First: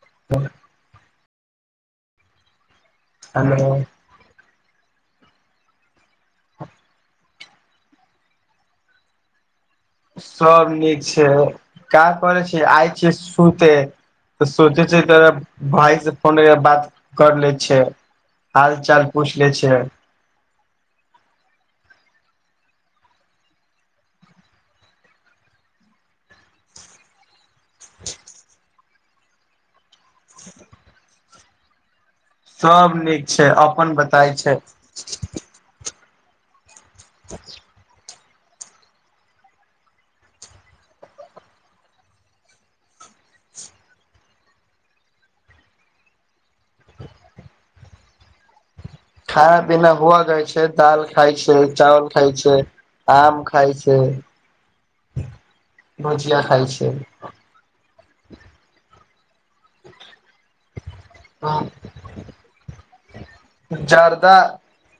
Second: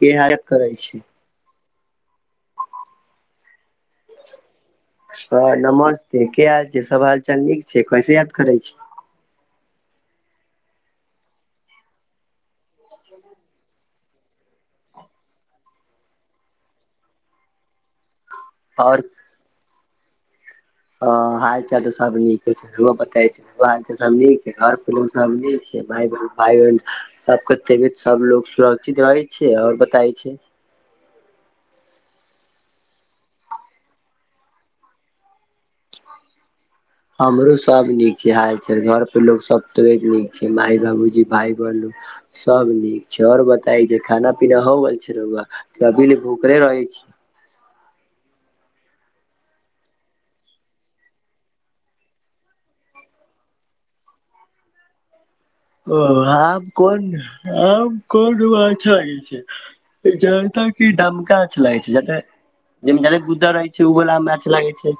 किराहत करै छै हेलो सोर नमस्ते कि हाल छै सभ हाल चाल नीक छै कैसे याद करै छी। सोब नीक छै का करै छि आए छियै सुते तऽ सोचे छै तऽ भाइ से फोन ले बात कर ले छै हाल आओर चाल पूछ ले छिये हाल चाल तऽ सभ नीके अछि राऊआ बताई छै हाल चाल सभ नीक छै घर पर सभ नीक छै भाइ बहैन भाय बन सभके तबैत सभ लोग सुरक्षित रहै छै और बताइ छै सभ नीक छै अपन बताय छै हमरो सभ नीक छै हाल चाल घर पर लोग सभ तो नीक छै माय बाबूजी भाय बहिनू सभ नीक छै ओर बताई छै खाना पीना हो गेल छै राऊआ अभी ले भूखले रहै छै खाना पीना भो गेल छै दाल खाय छै चावल खाय छै। आम खाय छैये ओ आम कोन आम कोन वला खाय छैये [unintelligible] जाहिमे दलित गुदा रहै छै आहु ले जर्दा मैच लागे छै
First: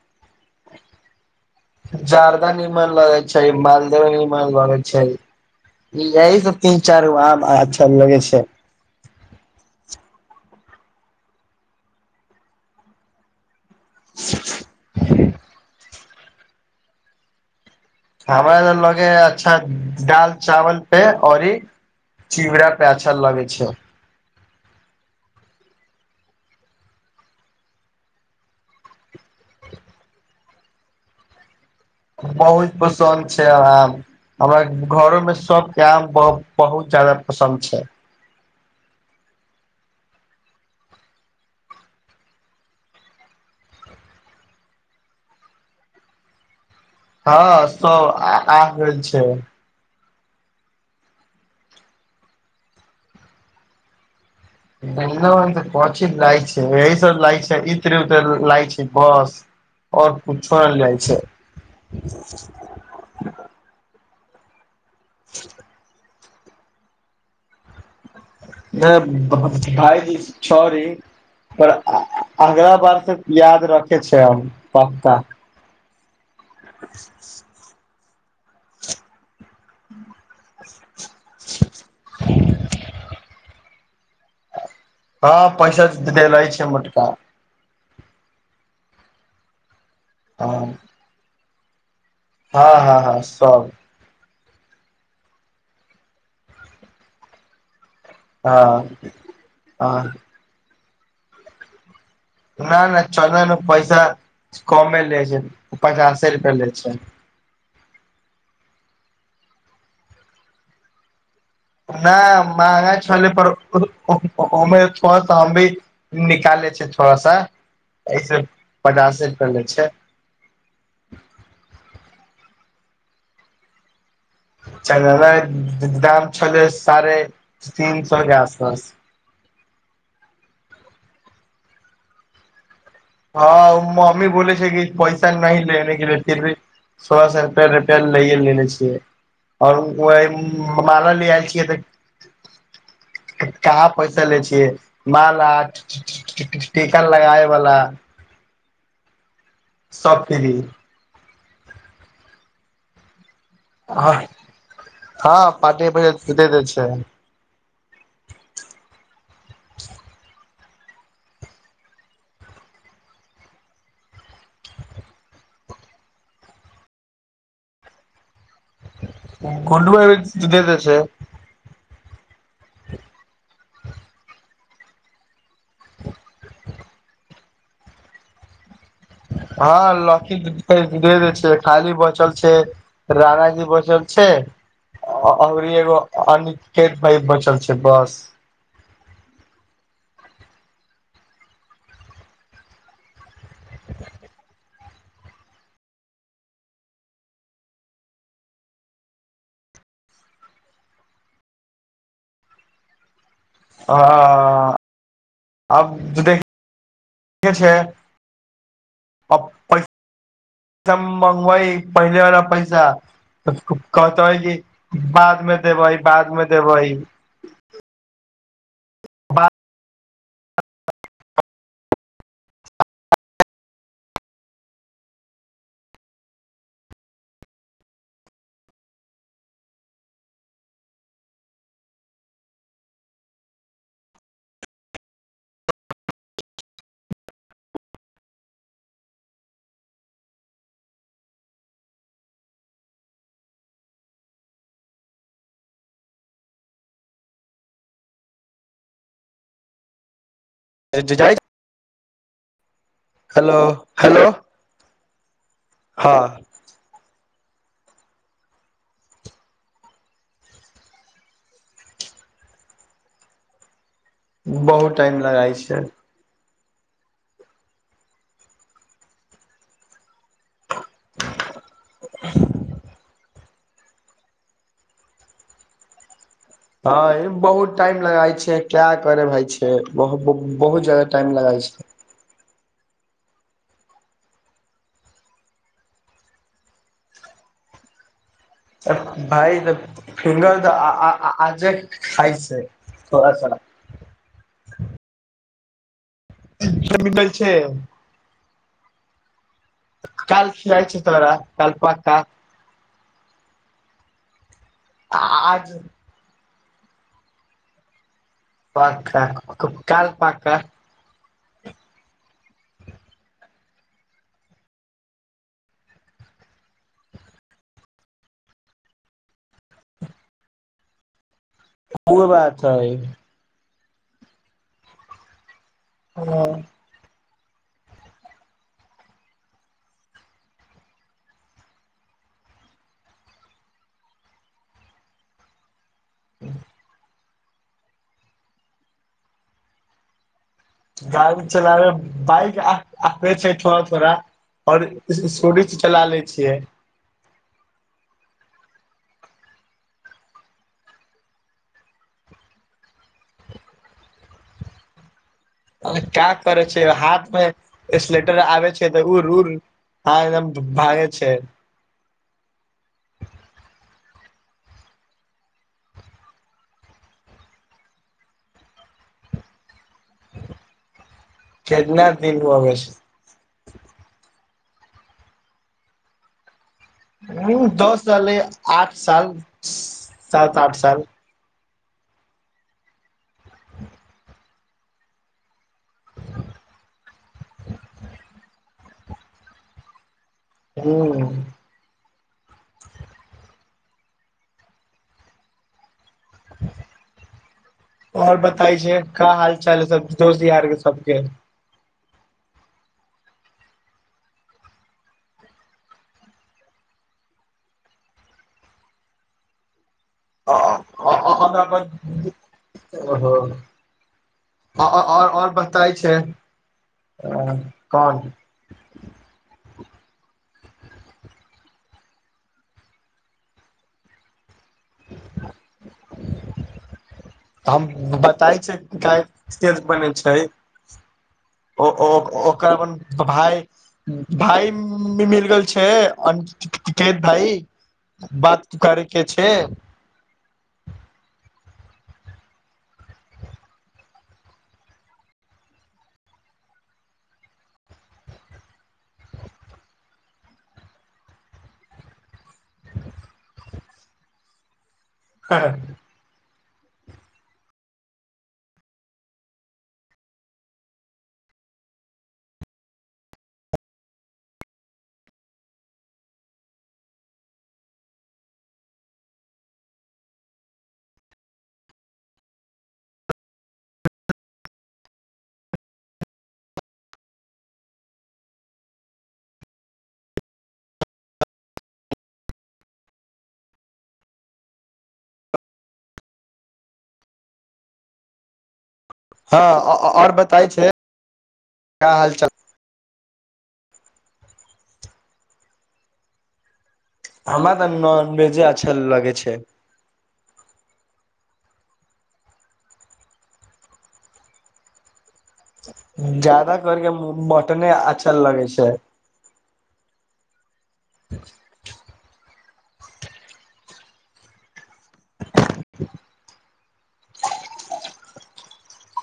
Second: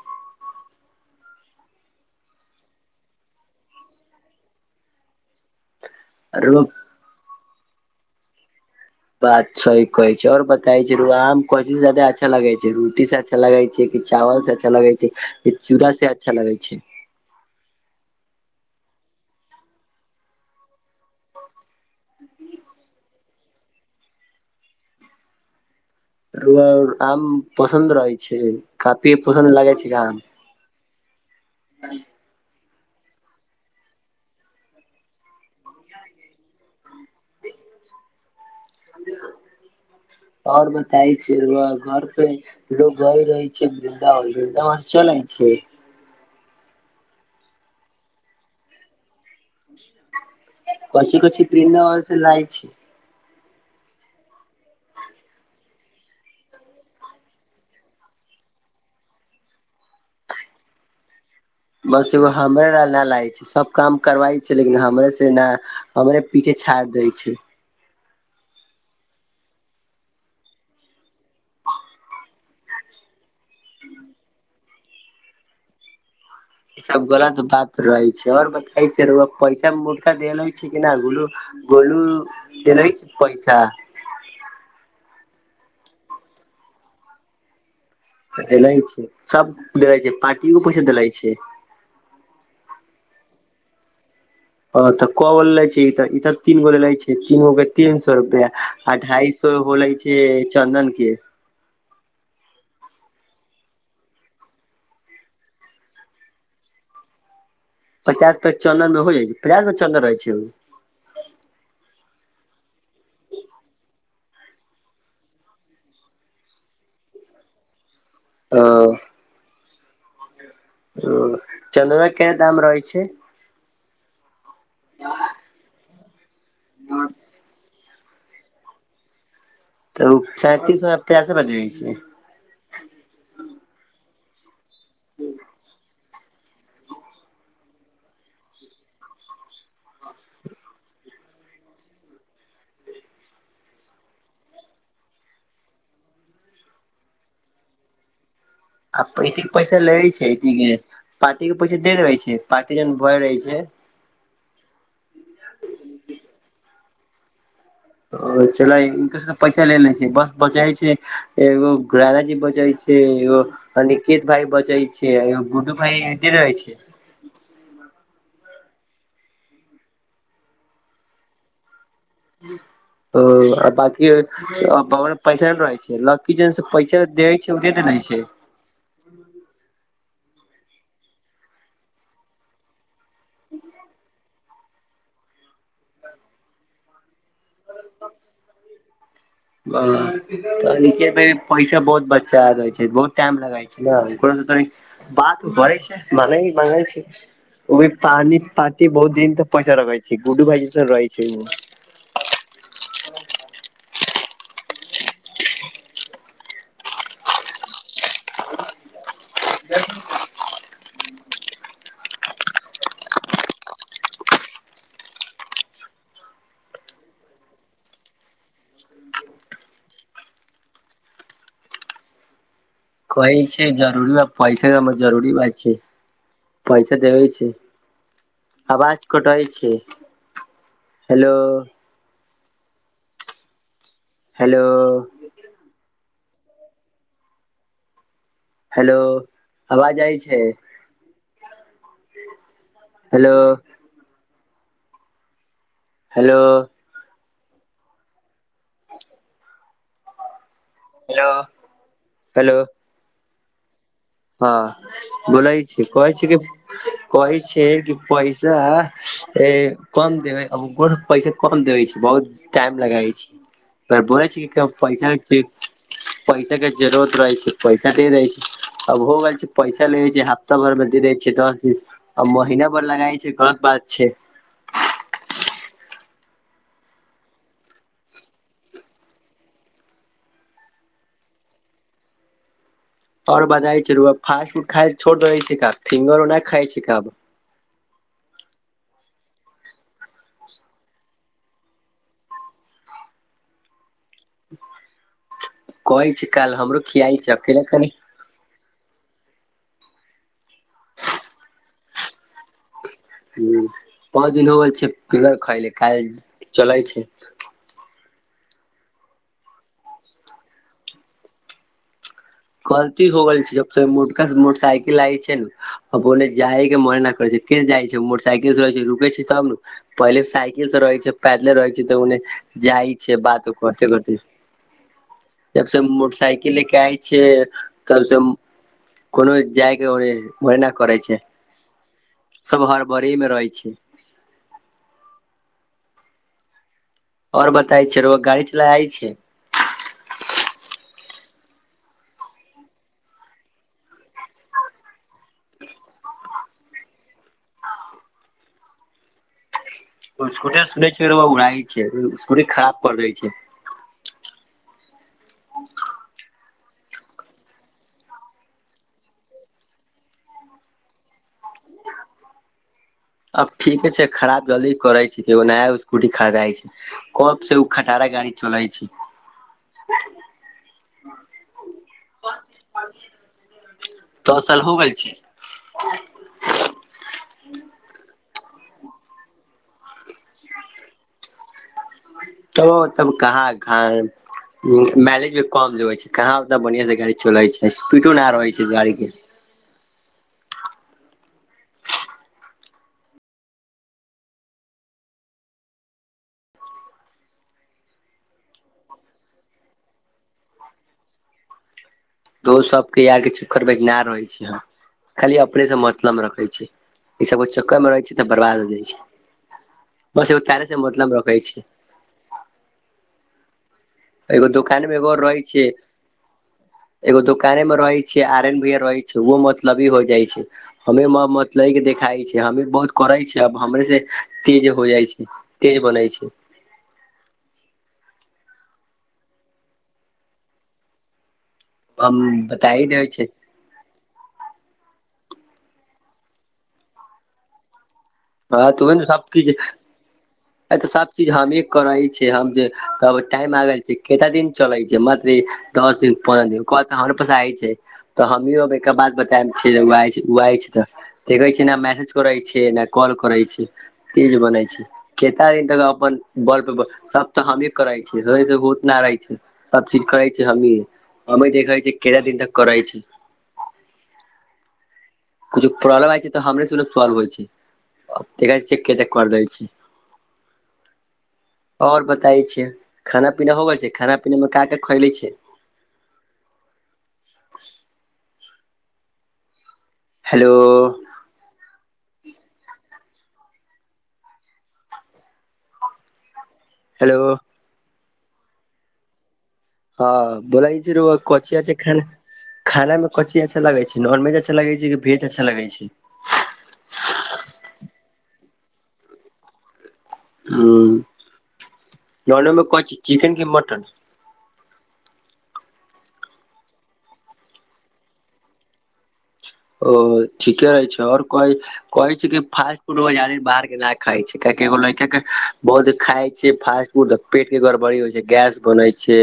जारदा निमन लगैत छै मालदा निमन लगैत छै। यही सभ आरो तीन चार गो आम अच्छा लगै छै बात सही कहै छै और बताय जे रुआम कौथी साथे अच्छा लगे छै रोटी साथे लगे छै। जै की चावल से अच्छा लगे छै कि चूड़ा से अच्छा लगे छै। हमरा लऽ लगे अच्छा दाल चावल पे औरी। चूड़ा पे अच्छा लगे छै। आम पसन्द रहै छैय काफी पसन्द लागै छैय आम। ह बहुत पसन्द छैय हमरा हमरा घरो मे सभ के आम बहुत -बहुत जादा पसन्द छैय। [inaudible] ओर बताै छै घर पे लोक गइ रहै छै वृंदावन, वृंदावन चोल आइ छै। ह सभ आ गेल छै। कथी कथी वृंदावन से लाये छै। वन्दावन कथी लाय छै, यही सभ लाये छै इत्र वित्र लाये छै बस। और कुछौ नै लाये छै। बस एगो हमरा ना ला ने लाये छै सोब काम करवाय छै लेकिन हमरे से न हमरे। पीछे छाड़ दय छै। है भाईजी सॉरी। पर अगला बार से याद रखे छै पक्का। ई सभ गलत बात रहे छै और बताय छै रऊआ पैसा मुटका देल अछि कि ने गोलू गोलू देने अछि पैसा। हैं पैसा देल अछि मोटका। देल अछि सभ देल अछि पार्टीयो के पैसा देल अछि। ह, ह, सभ अ तऽ क लय छि इसब तीन गोरे रहय छै। तीन सो रुपया हँ अढ़ाई सौ होलेय हँ छैय चन्दन के। ना, ना चंदन मै पैसा कमे लेय छैय पचासे रुपया लेय छैय। पचास पे चन्दन में हो जाइ छै पचास पे चन्दन रहै छै नहि महगा छलै पर ओमे छौ सौ हम भी निकाले छै थोड़ा सा एहिसे ओ पंडाल सेट कैल जाइ छै ओ चनरा कऽ दाम रहै छै चनरा दाम छलै साढ़े तीन सौ कऽ आसपास तऽ उ [unintelligible] हँ उ मम्मी बोले छै कि पैसा नहि लेने के लिए फिर भी सवा सौ रुपया रहै लैेये लेने छियै अओर उ आइ मार‍ऽले आयल छियै तऽ कहाँ पैसा लै छियै माला टी टी टीका लगाए बला भरि दिन बैसल रहे सब छै फ्री ठीके पार्टी के पैसा दे रहे छै पार्टी जखन भरल रहे छै हँ हँ पार्टी कऽ पैसा दे दै छै चल इनको से पैसा ले ले छै बस बचै छै एगो गाना जी बचै छै एगो अनिकेत भाय बजै छै एगो गुड्डू भाई एत्ते रहै छै गुडु ऐब जाइ छै तऽ दे देय छैय ओ आ बाकी ब पैसा रहै छै लकड़ी जन पैसा देै छै ओ दे देे छै हँ लकी पैसा दे दै छै खाली बचल छैय राधाजी बचल छै अनरि एगो अनिकेत भाई बचल छै बस ह अनिकेत भाई पैसा बहुत बच्चा दइ छै बहुत टाइम लगइ छै नऽ ओकरा त बात करइ छै मने नइ मनै छै ओमे पानी पाटी बहुत दिन तक पैसा रखै छै गुड्डू भाइजी सब रहै छै अँ आब [unintelligible] छै आब पैसा मगबइ पहिले वला पैसा कहते कि बाद मे देबै बाद मे देबै बा कहय छै जरूरी ब पैसे जरूरी ब छै पैसा देबै छै आवाज कटय छै हेलो हेलो हेलो अवाज जाइ छै हेलो हेलो [unintelligible] हेलो जाइ हेलो हेलो हेलो हँ बोलै छी कहै छी कि [inaudible] कहै छै कि पैसा ए कम देबै पैसा कम देबे छै बहुत टाइम लगै छी बोलै छी कि बहुत पैसा टाइम क लगाइ छै पैसा के जरूरत रहे छै पैसा दे देे छै अब हो गेल छै पैसा लेे छै अहा अक्टूबर मे द दै छै दस दिन महीना भर लगाई छै गलत बात छै ह बहुत टाइम लगाय छै क्या करे भाय छै बहुत जदा टाइम लगाय छै और बतै चलू आब फास्ट फूड खाय छोड़ देबइ छै का फिंगरो नहि खाइ छै का अब भाइ तऽ फिंगर तऽ अ-अ-आजे खाई छै थोड़ा थोड़ा कोहै छी काईल हमरो खियाइ छै अकेले अकेला काइल खियाइ छी तोरा कल पक्का हं पाँच दिन होल छै फिंगर खइले आज कैल चलै छै पक्का काइल पक्का गलती हो गेल छै जब सऽ मोटका मोटर साइकिल आय छै ने आ ओने जाइके मन नहि करै छै के जाइ छै मोटरसाइकिल स छै रुकै छै तब नऽ पहिले साइकिल से रहै छै पैदले रहै छै कतऽ ओने ओ बात हइ जाइ छै बात कोरते करते जब से मोटरसाइकिल लेके आइ छिय तब सऽ कोनो जाइके अहि ओहिना करै छै सब हरबरि में रहै छैय [unintelligible] ओर बताय छै रौआ गाड़ी चलाय आबे छै गाड़ी चलाबे बाइक अ-आे छै थोड़ा थोड़ा ओर स्-स्कुटी चला ले छियै स्कुटर सुनै छै राऊआ उडाई छै स्कुटी खराब कअ दै छै का करै छै हाथमे स्लेटर आबय छै तऽ ओ उइर उइर हँ एकदम भागय छै अब ठीके छै खराब लेल करै छै एगो नया स्कूटी खरदाइ छै कोब सऽ ओ खटारा गाड़ी चलै छै केतना दिन भौ गेल दस साल हो गेल छै हू दस साल रहलय आठ साल स् सात आठ साल तो तब कहाँ [unintelligible] माइलेज भी कम लगे छै। कहाँ उतना बढ़ियां से गाड़ी चलै छै। स्पीडो न रहै छै। गाड़ी के हू। आओर बताय छै का हाल चाल सब दोस्त यार के सबके दोस्त सबके यार के चक्कर में ना रहै छै हम खाली अपनेे से मतलब रखे छी ई सब कऽ चक्कर मे रहै छि तऽ बर्बाद हो जाइ छी रखै छै [unintelligible] एगो दुकान मऽ एगोर और रहै और छिय। बताय छै एगो दुकाने मे रहै कोन छै। आर एन भैया रहै छै। ओहो मतलबी हो जाइ छै। हमे मतले के देखाइ छै। हमे बहुत करै छै। अब हमरे से तेज हो जाइ छै। तेज बनाय छै। हम बताय छै। काहे तेज बनै छै। ओ ओ हम ओकर बताइ अपन देै छै भाय भाय मिल गेल छै अनिकेत भइ बात हँ तऽ उहे ने करैके सब छै। चीज तऽ सब चीज हमे करै छियै। हम जे तब टाइम आल छै। कतना दिन चलै छै। मते दस दिन पन्द्रह दिन कह तऽ हमरो पास आ छै। तऽ हमही अब एक बात बताय छियै। तऽ देखय छियै न मैसेज करै छै। न कॉल करै छै। तेज बनै छै। केता हँ दिन तक अपन बल पर ब सब तऽ हमही करै छियै [unintelligible] नहि रहै छै। सब चीज करै छी हमहीं हमे देखाइ छी। केरा दिन तक करय छी। कुछो प्रॉब्लम आइ छै। तऽ हमरे सु न साॅल्व होइ छै। देखै छियै कतेक कर दै छै। आओर बताइ छियै। खाना पीना हो गेल छै। खाना पीना मे का का खइले छियै। हेलो। हेलो। हँ आओर बताय बोलै छै छी रौआ कचिया छै खाना क्या हाल चाल खाना मे कची अचछा लगै छै? नॉनवेज अच्छा लगै छै, की भेज अच्छा लागै छै। हमरा तऽ नॉनवेजे अच्छा लगे छै। हुँ नाॅनमे कौ चीज चिकेन कि मटन? जादा करके मटने अच्छा लगै छै। ओ ठीके रहै छै। आओर कहै छै। फास्ट फूड बाहर के ना खाइ छै काहेकि एगो लइका के बहुत जे खाय छियै फास्ट फुड पेट के गड़बड़ी होइ छै। गैस बनै छै।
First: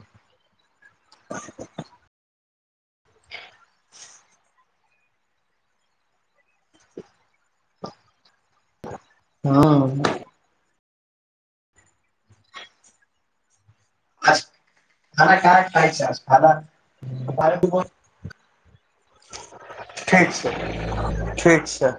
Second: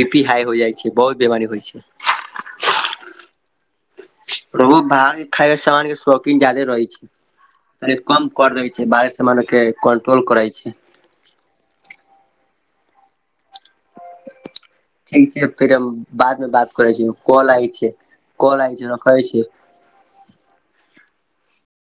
बी पी हाइ हो जाइ छै। छै बहुत बीमारी होइ छै। रोहु बाहरके खाइबला सामानके शौकीन जादे रहै छै। तै कम कर दै छै। बाहर के समान के ह कंट्रोल करै छियै। [inaudible] ठीक खाना छै। कहाँ फेर हम खाइ छै बाद मे खाना बात करै छी। काॅल आय छी काॅल आय छै रखै छी। ठीक छै, ठीक छै।